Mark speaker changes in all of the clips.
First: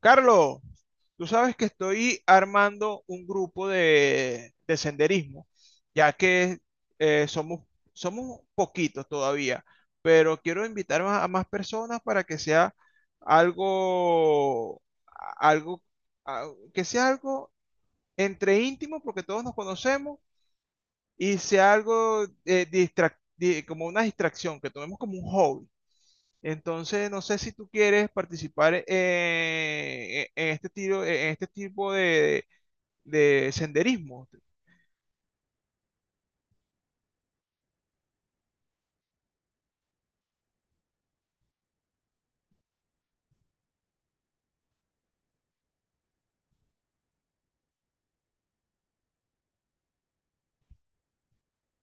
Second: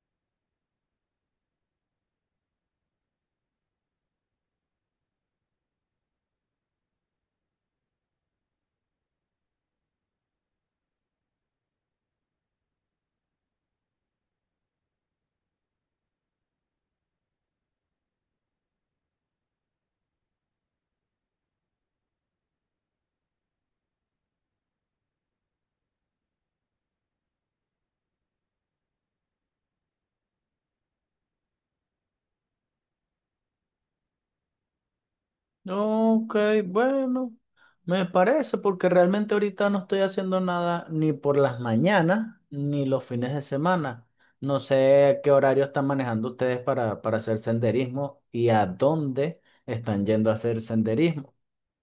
Speaker 1: Carlos, tú sabes que estoy armando un grupo de senderismo, ya que eh, somos, somos poquitos todavía, pero quiero invitar a más personas para que sea algo, algo, que sea algo entre íntimo, porque todos nos conocemos, y sea algo como una distracción, que tomemos como un hobby. Entonces, no sé si tú quieres participar en este tipo de senderismo.
Speaker 2: Ok, bueno, me parece porque realmente ahorita no estoy haciendo nada ni por las mañanas ni los fines de semana. No sé qué horario están manejando ustedes para hacer senderismo y a dónde están yendo a hacer senderismo.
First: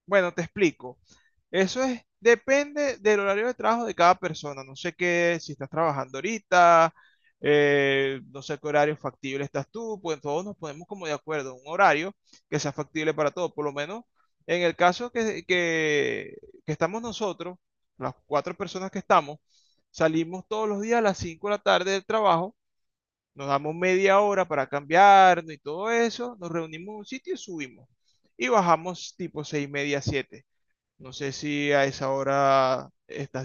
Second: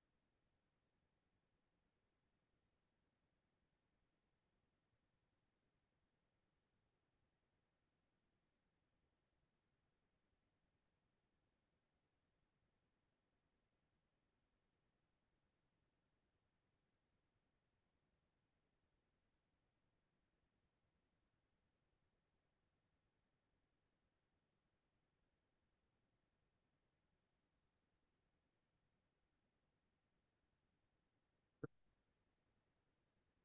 Speaker 1: Bueno, te explico. Eso es, depende del horario de trabajo de cada persona. No sé qué, si estás trabajando ahorita, no sé qué horario factible estás tú, pues todos nos ponemos como de acuerdo, un horario que sea factible para todos. Por lo menos en el caso que estamos nosotros, las 4 personas que estamos, salimos todos los días a las 5 de la tarde del trabajo, nos damos media hora para cambiarnos y todo eso, nos reunimos en un sitio y subimos. Y bajamos tipo 6 y media, 7. No sé si a esa hora estás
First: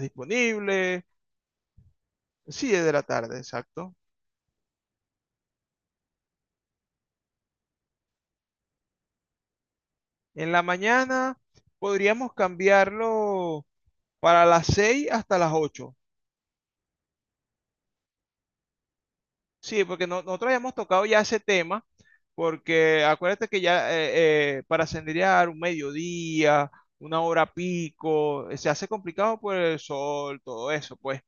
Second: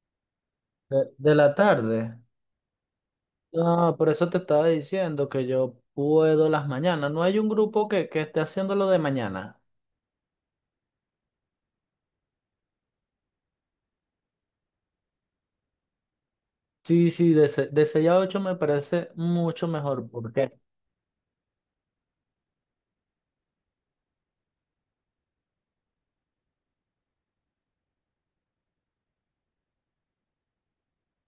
Speaker 2: De,
Speaker 1: disponible.
Speaker 2: de la tarde.
Speaker 1: Sí, es de la tarde, exacto.
Speaker 2: No, por eso te estaba diciendo que yo puedo las mañanas. No hay un grupo que esté haciendo lo de mañana.
Speaker 1: En la mañana podríamos cambiarlo para las 6 hasta las 8.
Speaker 2: Sí, sí, de 6 a 8 me parece mucho
Speaker 1: Sí, porque
Speaker 2: mejor
Speaker 1: nosotros
Speaker 2: porque,
Speaker 1: habíamos tocado ya ese tema, porque acuérdate que ya para senderear un mediodía, una hora pico, se hace complicado por el sol, todo eso, pues.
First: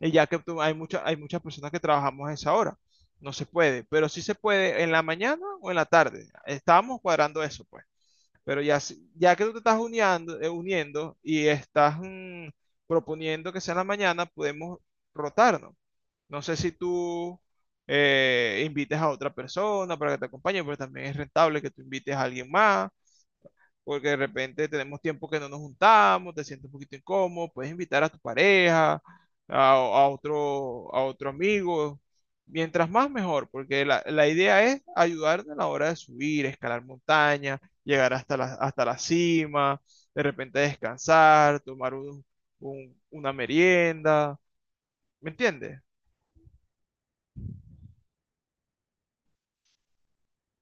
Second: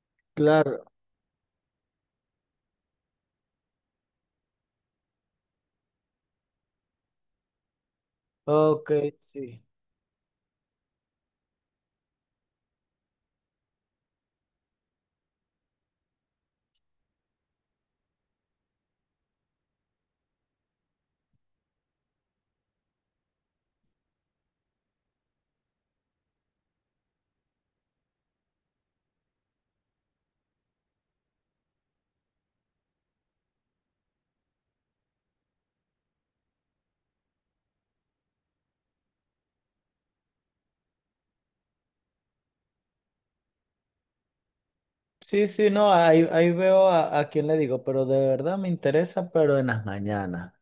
Speaker 1: Y ya que hay
Speaker 2: claro,
Speaker 1: hay muchas personas que trabajamos a esa hora. No se puede, pero sí se puede en la mañana o en la tarde. Estábamos cuadrando eso, pues. Pero ya,
Speaker 2: ok,
Speaker 1: ya que tú te
Speaker 2: sí.
Speaker 1: estás uniando, uniendo y estás proponiendo que sea en la mañana, podemos rotarnos. No sé si tú invites a otra persona para que te acompañe, pero también es rentable que tú invites a alguien más porque de repente tenemos tiempo que no nos juntamos, te sientes un poquito incómodo, puedes invitar a tu pareja, a otro amigo. Mientras más mejor, porque la idea es ayudar a la hora de subir, escalar montañas, llegar hasta la cima, de repente descansar, una merienda. ¿Me
Speaker 2: Sí, sí,
Speaker 1: entiendes?
Speaker 2: no, ahí veo a quién le digo, pero de verdad me interesa, pero en las mañanas.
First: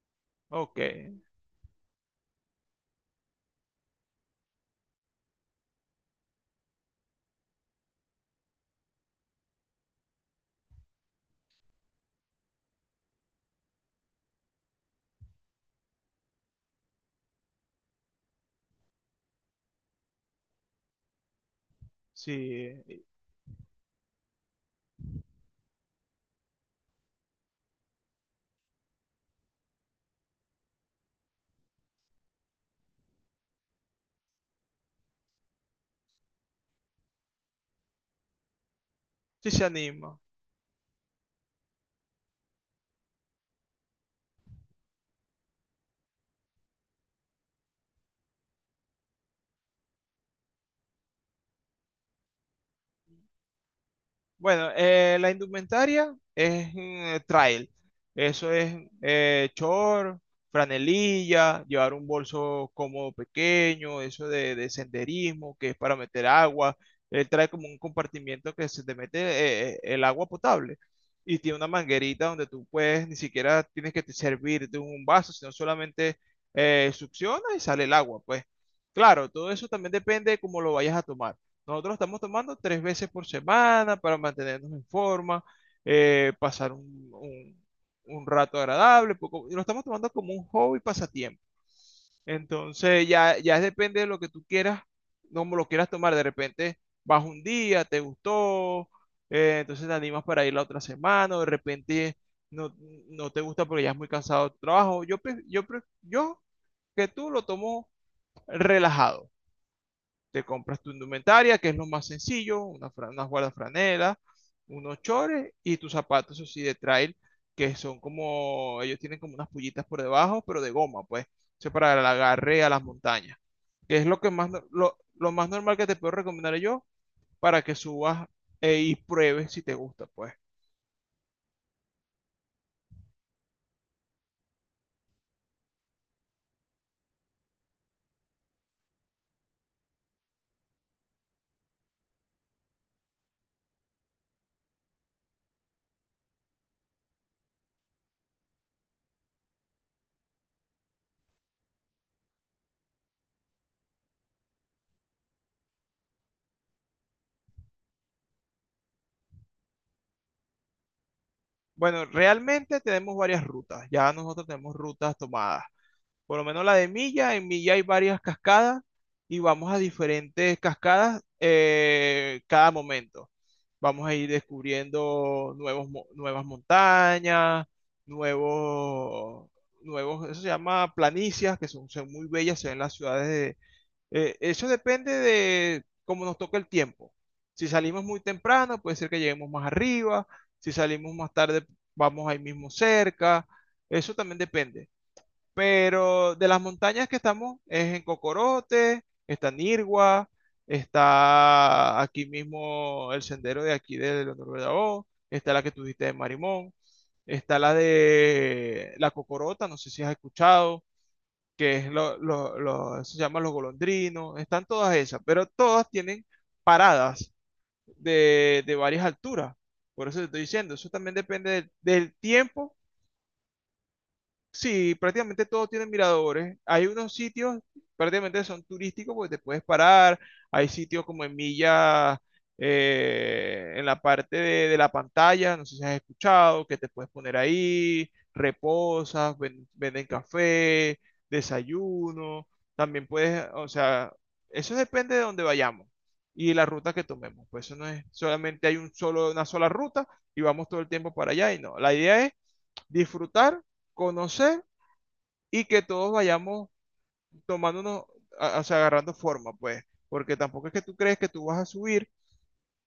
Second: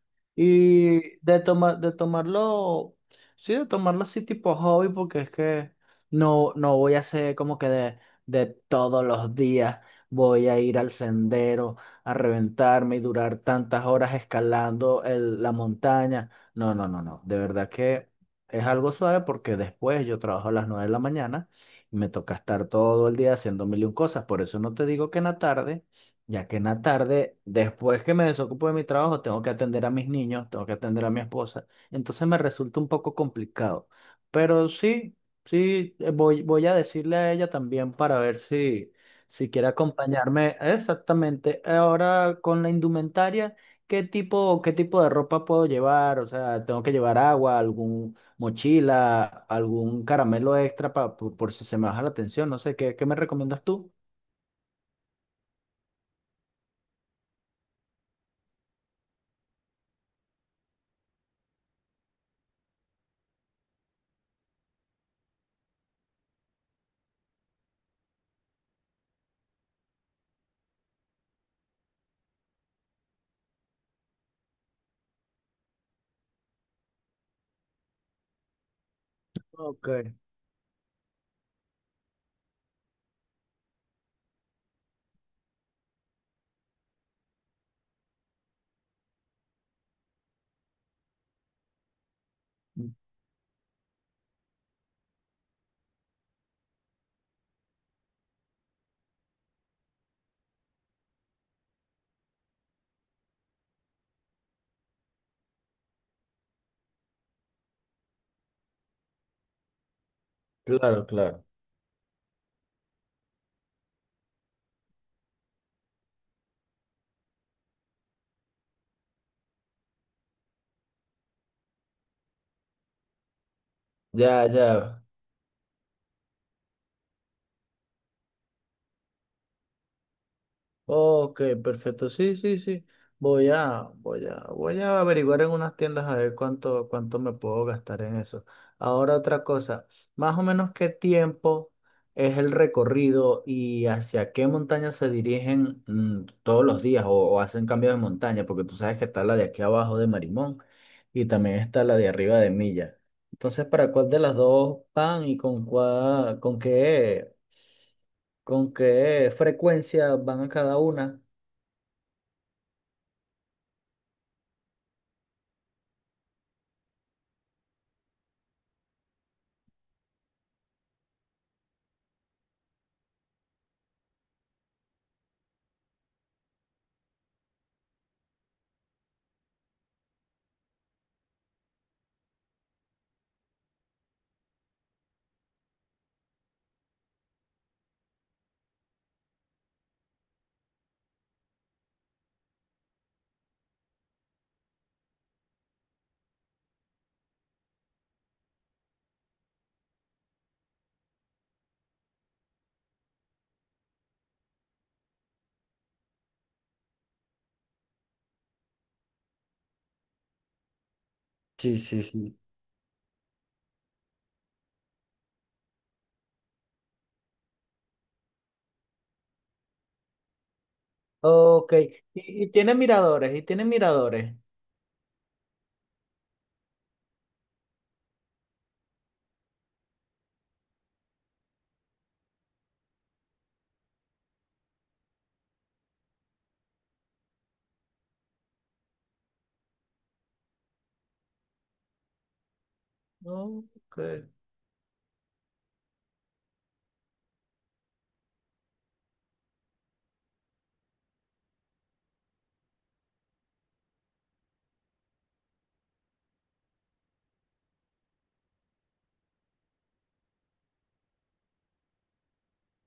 Speaker 1: Ok,
Speaker 2: Y de tomarlo, sí, de tomarlo así tipo hobby, porque es que no, no voy a hacer como que de todos los días voy a ir al sendero a reventarme y durar tantas horas escalando la montaña. No, no, no, no. De verdad que es algo suave porque después yo trabajo a las 9 de la mañana. Me toca estar
Speaker 1: sí,
Speaker 2: todo el día haciendo mil y un cosas. Por eso no te digo que en la tarde, ya que en la tarde, después que me desocupo de mi trabajo, tengo que atender a mis niños, tengo que atender a mi esposa. Entonces me resulta un poco complicado. Pero sí, sí, voy a decirle a ella también para ver si,
Speaker 1: sí se
Speaker 2: quiere
Speaker 1: anima.
Speaker 2: acompañarme. Exactamente. Ahora con la indumentaria. ¿Qué tipo de ropa puedo llevar? O sea, tengo que llevar agua, algún, mochila, algún caramelo extra por si se me baja la tensión, no sé, ¿qué me recomiendas tú?
Speaker 1: Bueno, la indumentaria es trail. Eso es short, franelilla, llevar un bolso cómodo pequeño, eso de senderismo, que es para meter agua. Él trae como un compartimiento que se te mete el agua potable y tiene una manguerita donde tú puedes, ni siquiera tienes que te servir de un vaso, sino solamente succiona y sale el agua. Pues claro, todo eso
Speaker 2: Ok,
Speaker 1: también depende de cómo lo vayas a tomar. Nosotros estamos tomando 3 veces por semana para mantenernos en forma, eh, pasar un, un- un rato agradable, y lo estamos tomando como un hobby pasatiempo. Entonces ya, ya depende de lo que tú quieras, cómo lo quieras tomar. De repente vas un día, te gustó, entonces te animas para ir la otra semana, o de repente no, no te gusta porque ya es muy cansado tu trabajo. Yo que tú lo tomo relajado, te compras tu
Speaker 2: claro, claro.
Speaker 1: indumentaria, que es lo más sencillo, una fra- unas una guardafranelas, unos chores y tus zapatos, eso sí, de trail, que son como, ellos tienen como unas pullitas por debajo, pero de goma, pues, eso para el agarre a las montañas, que es lo que
Speaker 2: Ya,
Speaker 1: más,
Speaker 2: ya.
Speaker 1: lo más normal que te puedo recomendar yo para que subas y pruebes si te gusta, pues.
Speaker 2: Ok, perfecto. Sí, sí, sí. Voy a averiguar en unas tiendas a ver cuánto me puedo gastar en eso. Ahora otra cosa, más o menos qué tiempo es el recorrido y hacia qué montaña se dirigen todos los días o hacen cambios de montaña, porque tú sabes que está la de aquí abajo de Marimón y también está la de arriba de Milla. Entonces, ¿para cuál de las dos van y con qué frecuencia van a cada una?
Speaker 1: Bueno, realmente tenemos varias rutas, ya nosotros tenemos rutas tomadas. Por lo menos la de Milla, en Milla hay varias cascadas y vamos a diferentes cascadas cada momento. Vamos a ir descubriendo nuevas montañas, nuevos, nuevos, eso se llama planicias, que son, son muy bellas, se ven las ciudades de... eso depende de cómo nos toque el tiempo. Si salimos muy temprano, puede ser que lleguemos más arriba. Si salimos más tarde, vamos ahí mismo cerca. Eso también depende. Pero de las montañas que estamos es en Cocorote, está Nirgua, está aquí mismo el sendero de aquí de Leonor Bellao, está la que tú dijiste de Marimón, está la de la Cocorota, no sé si has escuchado, que
Speaker 2: Sí,
Speaker 1: es
Speaker 2: sí, sí.
Speaker 1: se llaman los golondrinos, están todas esas, pero todas tienen paradas de varias alturas. Por eso te estoy diciendo, eso también depende
Speaker 2: Ok. Y,
Speaker 1: del
Speaker 2: y tiene
Speaker 1: tiempo.
Speaker 2: miradores, y tiene miradores.
Speaker 1: Sí, prácticamente todos tienen miradores. Hay unos sitios, prácticamente son turísticos, porque te puedes parar. Hay sitios como en Milla, en la parte de la pantalla, no sé si has escuchado, que te puedes poner ahí, reposas, venden café, desayuno. También puedes, o
Speaker 2: Ok.
Speaker 1: sea, eso depende de dónde vayamos y la ruta que tomemos. Pues eso no es solamente hay un solo, una sola ruta y vamos todo el tiempo para allá y no. La idea es disfrutar, conocer y que todos vayamos tomándonos, o sea, agarrando forma, pues, porque tampoco es que tú crees que tú vas a subir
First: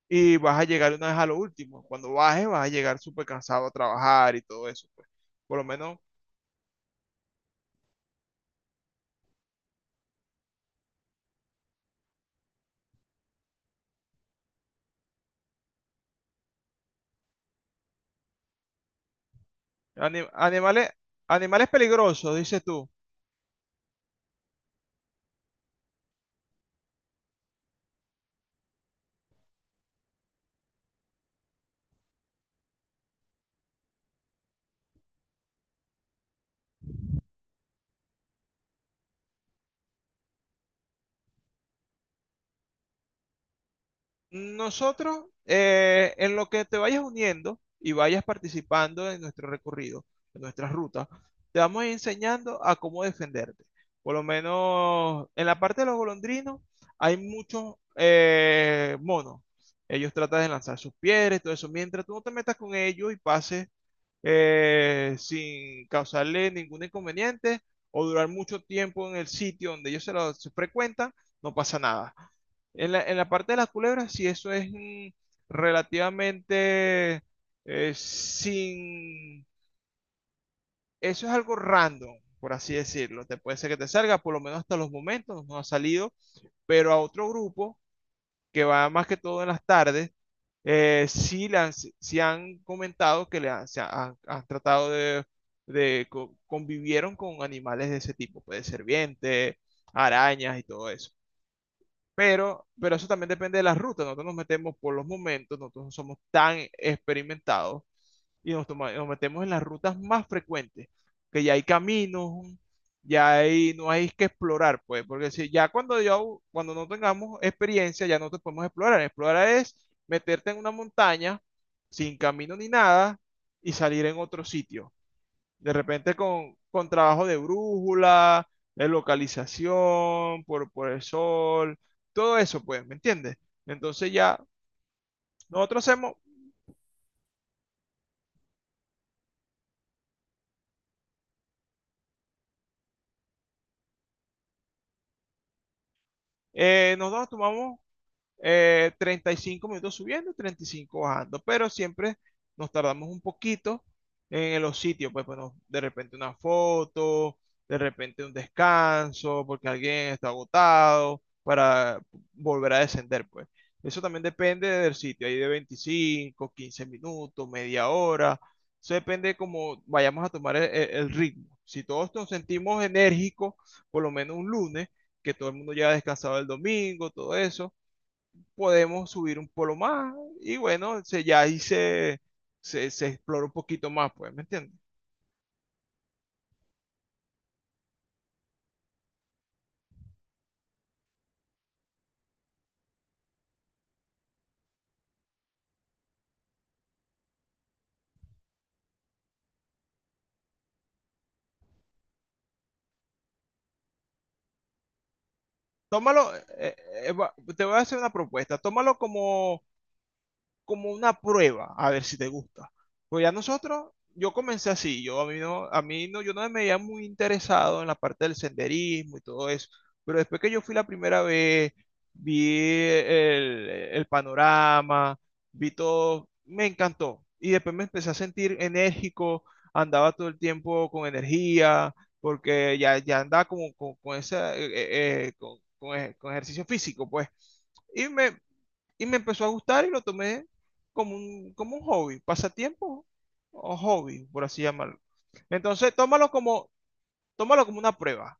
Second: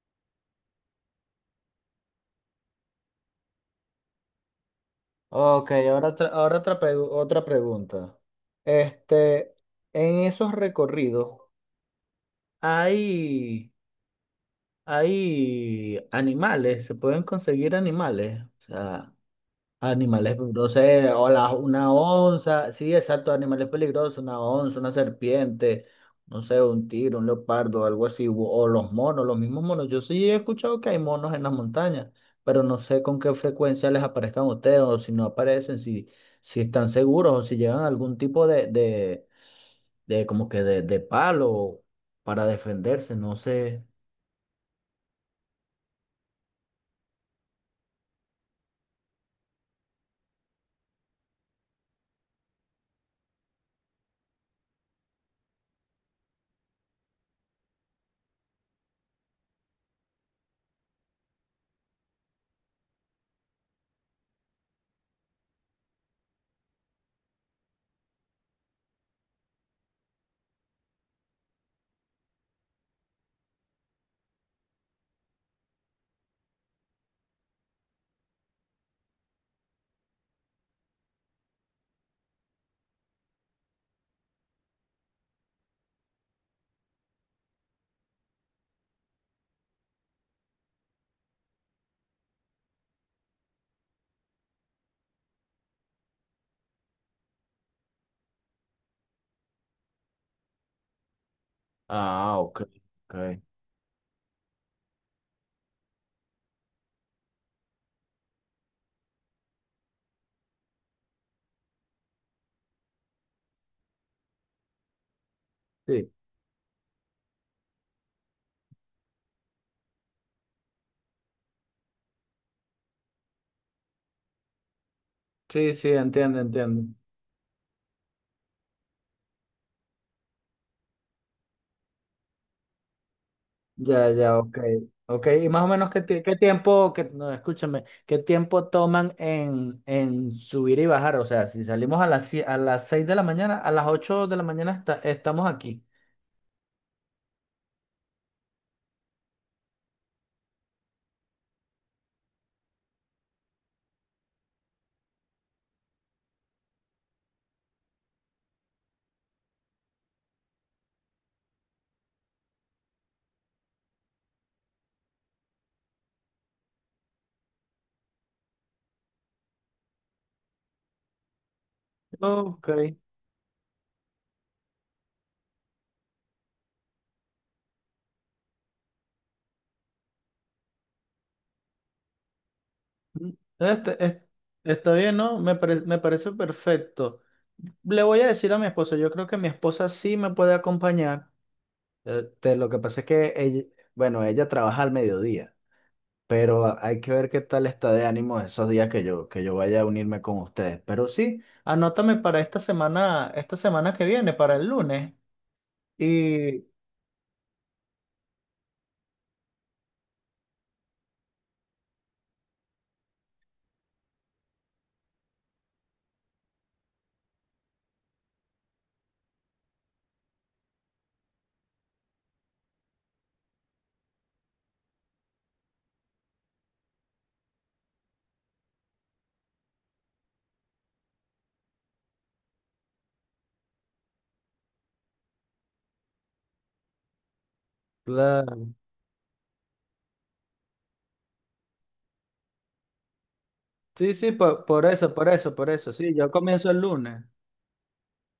Speaker 1: y vas a llegar una vez a lo último. Cuando bajes, vas a llegar súper cansado a trabajar y todo eso, pues. Por lo
Speaker 2: Ok,
Speaker 1: menos,
Speaker 2: ahora, otra pregunta. Este, en esos recorridos, Hay, hay animales, se pueden conseguir animales. O sea, animales peligrosos,
Speaker 1: animales,
Speaker 2: o la-
Speaker 1: animales
Speaker 2: una
Speaker 1: peligrosos, dices
Speaker 2: onza,
Speaker 1: tú.
Speaker 2: sí, exacto, animales peligrosos, una onza, una serpiente, no sé, un tigre, un leopardo, algo así, o los monos, los mismos monos. Yo sí he escuchado que hay monos en las montañas, pero no sé con qué frecuencia les aparezcan a ustedes, o si no aparecen, si, están seguros, o si llevan algún tipo de como que de palo para defenderse, no sé.
Speaker 1: Nosotros, en lo que te vayas uniendo y vayas participando en nuestro recorrido, en nuestras rutas, te vamos enseñando a cómo defenderte. Por lo menos en la parte de los golondrinos hay muchos monos. Ellos tratan de lanzar sus piedras y todo eso. Mientras tú no te metas con ellos y pases sin causarle ningún inconveniente o durar mucho tiempo en el sitio donde ellos se frecuentan, no pasa nada. En en la parte de las culebras, si eso es relativamente sin... Eso es algo random, por así decirlo. Te puede ser que te salga, por lo menos hasta los momentos nos ha salido, pero a otro grupo que va más que todo en las tardes, sí, le han, sí han comentado que le han, han tratado de, convivieron con animales de ese tipo, puede ser serpientes, arañas y todo eso.
Speaker 2: Ah, ok,
Speaker 1: Pero eso también
Speaker 2: ok.
Speaker 1: depende de las rutas. Nosotros nos metemos por los momentos, nosotros no somos tan experimentados y nos metemos en las rutas más frecuentes, que ya hay caminos, ya hay, no hay que explorar, pues, porque si ya cuando
Speaker 2: Sí,
Speaker 1: yo, cuando no tengamos experiencia, ya no te podemos explorar. Explorar es meterte en una montaña sin camino ni nada y salir en otro sitio. De
Speaker 2: sí, sí,
Speaker 1: repente
Speaker 2: entiendo,
Speaker 1: con
Speaker 2: entiendo.
Speaker 1: trabajo de brújula, de localización, por el sol, todo eso, pues, ¿me entiendes?
Speaker 2: Ya,
Speaker 1: Entonces ya
Speaker 2: ya, ok. Ok, y más o
Speaker 1: nosotros
Speaker 2: menos qué,
Speaker 1: hacemos,
Speaker 2: ti- qué tiempo, que, no, escúchame, qué tiempo toman en, subir y bajar. O sea, si salimos a las 6 de la mañana, a las 8 de la mañana estamos aquí.
Speaker 1: nosotros tomamos 35 minutos subiendo, 35 bajando, pero siempre nos tardamos un poquito en los sitios, pues bueno, de repente una foto, de repente un descanso, porque alguien está agotado, para volver a descender, pues. Eso también depende del sitio, ahí de 25, 15 minutos, media hora. Eso depende de cómo vayamos a tomar el ritmo. Si todos nos
Speaker 2: Ok.
Speaker 1: sentimos enérgicos, por lo menos un lunes, que todo el mundo ya ha descansado el domingo, todo eso, podemos subir un polo más y bueno, ya ahí se
Speaker 2: Mm,
Speaker 1: explora un poquito
Speaker 2: Este,
Speaker 1: más,
Speaker 2: es-
Speaker 1: pues, ¿me entiendes?
Speaker 2: Está bien, ¿no? Me parece perfecto. Le voy a decir a mi esposa, yo creo que mi esposa sí me puede acompañar. Lo que pasa es que ella, bueno, ella trabaja al mediodía. Pero hay que ver qué tal está de ánimo esos días que yo vaya a unirme con ustedes. Pero sí, anótame para esta semana que viene, para el lunes.
Speaker 1: Tómalo,
Speaker 2: Y
Speaker 1: eh, te voy a hacer una propuesta, tómalo como como una prueba, a ver si te gusta. Pues ya nosotros, yo comencé así, yo a mí no, yo no me veía muy interesado en la parte del senderismo y todo eso, pero después que yo fui la primera vez, vi el panorama, vi todo, me encantó. Y después me empecé a sentir enérgico, andaba todo el tiempo con energía, porque ya, ya andaba como con esa, con ejercicio físico, pues. Y me,
Speaker 2: Claro.
Speaker 1: y me empezó a gustar y lo tomé como como un hobby, pasatiempo o
Speaker 2: Sí,
Speaker 1: hobby,
Speaker 2: sí,
Speaker 1: por así
Speaker 2: por
Speaker 1: llamarlo.
Speaker 2: eso, por eso, por eso.
Speaker 1: Entonces,
Speaker 2: Sí, yo comienzo el lunes.
Speaker 1: tómalo como una prueba.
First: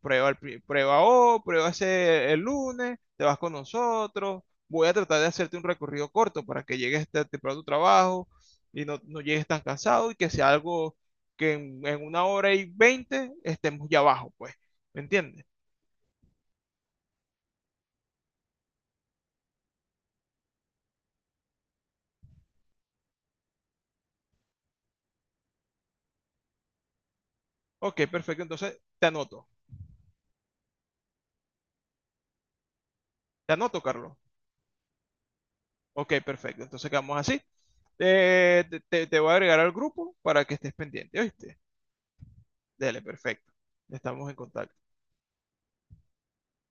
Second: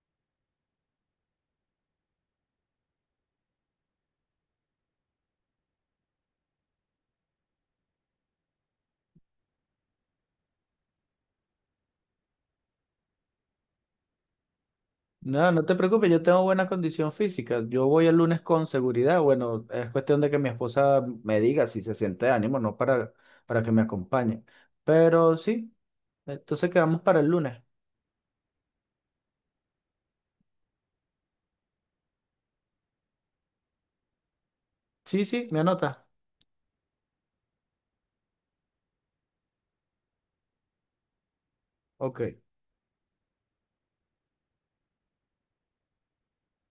Speaker 1: Prueba, prueba hoy, prueba ese el lunes, te vas con nosotros. Voy a tratar de hacerte un recorrido corto para que llegues temprano a tu trabajo y no, no llegues tan cansado y que sea algo que en 1 hora y 20 estemos ya abajo, pues. ¿Me entiendes?
Speaker 2: No, no te preocupes, yo tengo buena condición física. Yo voy el lunes con seguridad. Bueno, es cuestión de que mi esposa me diga si se siente de ánimo, no para que me acompañe. Pero sí, entonces quedamos para el lunes.
Speaker 1: Ok, perfecto. Entonces, te anoto. Te anoto, Carlos.
Speaker 2: Sí, sí, me anota.
Speaker 1: Ok, perfecto. Entonces quedamos así. Te voy a agregar al grupo para que estés pendiente, ¿oíste?
Speaker 2: Ok.
Speaker 1: Dale, perfecto. Estamos en contacto.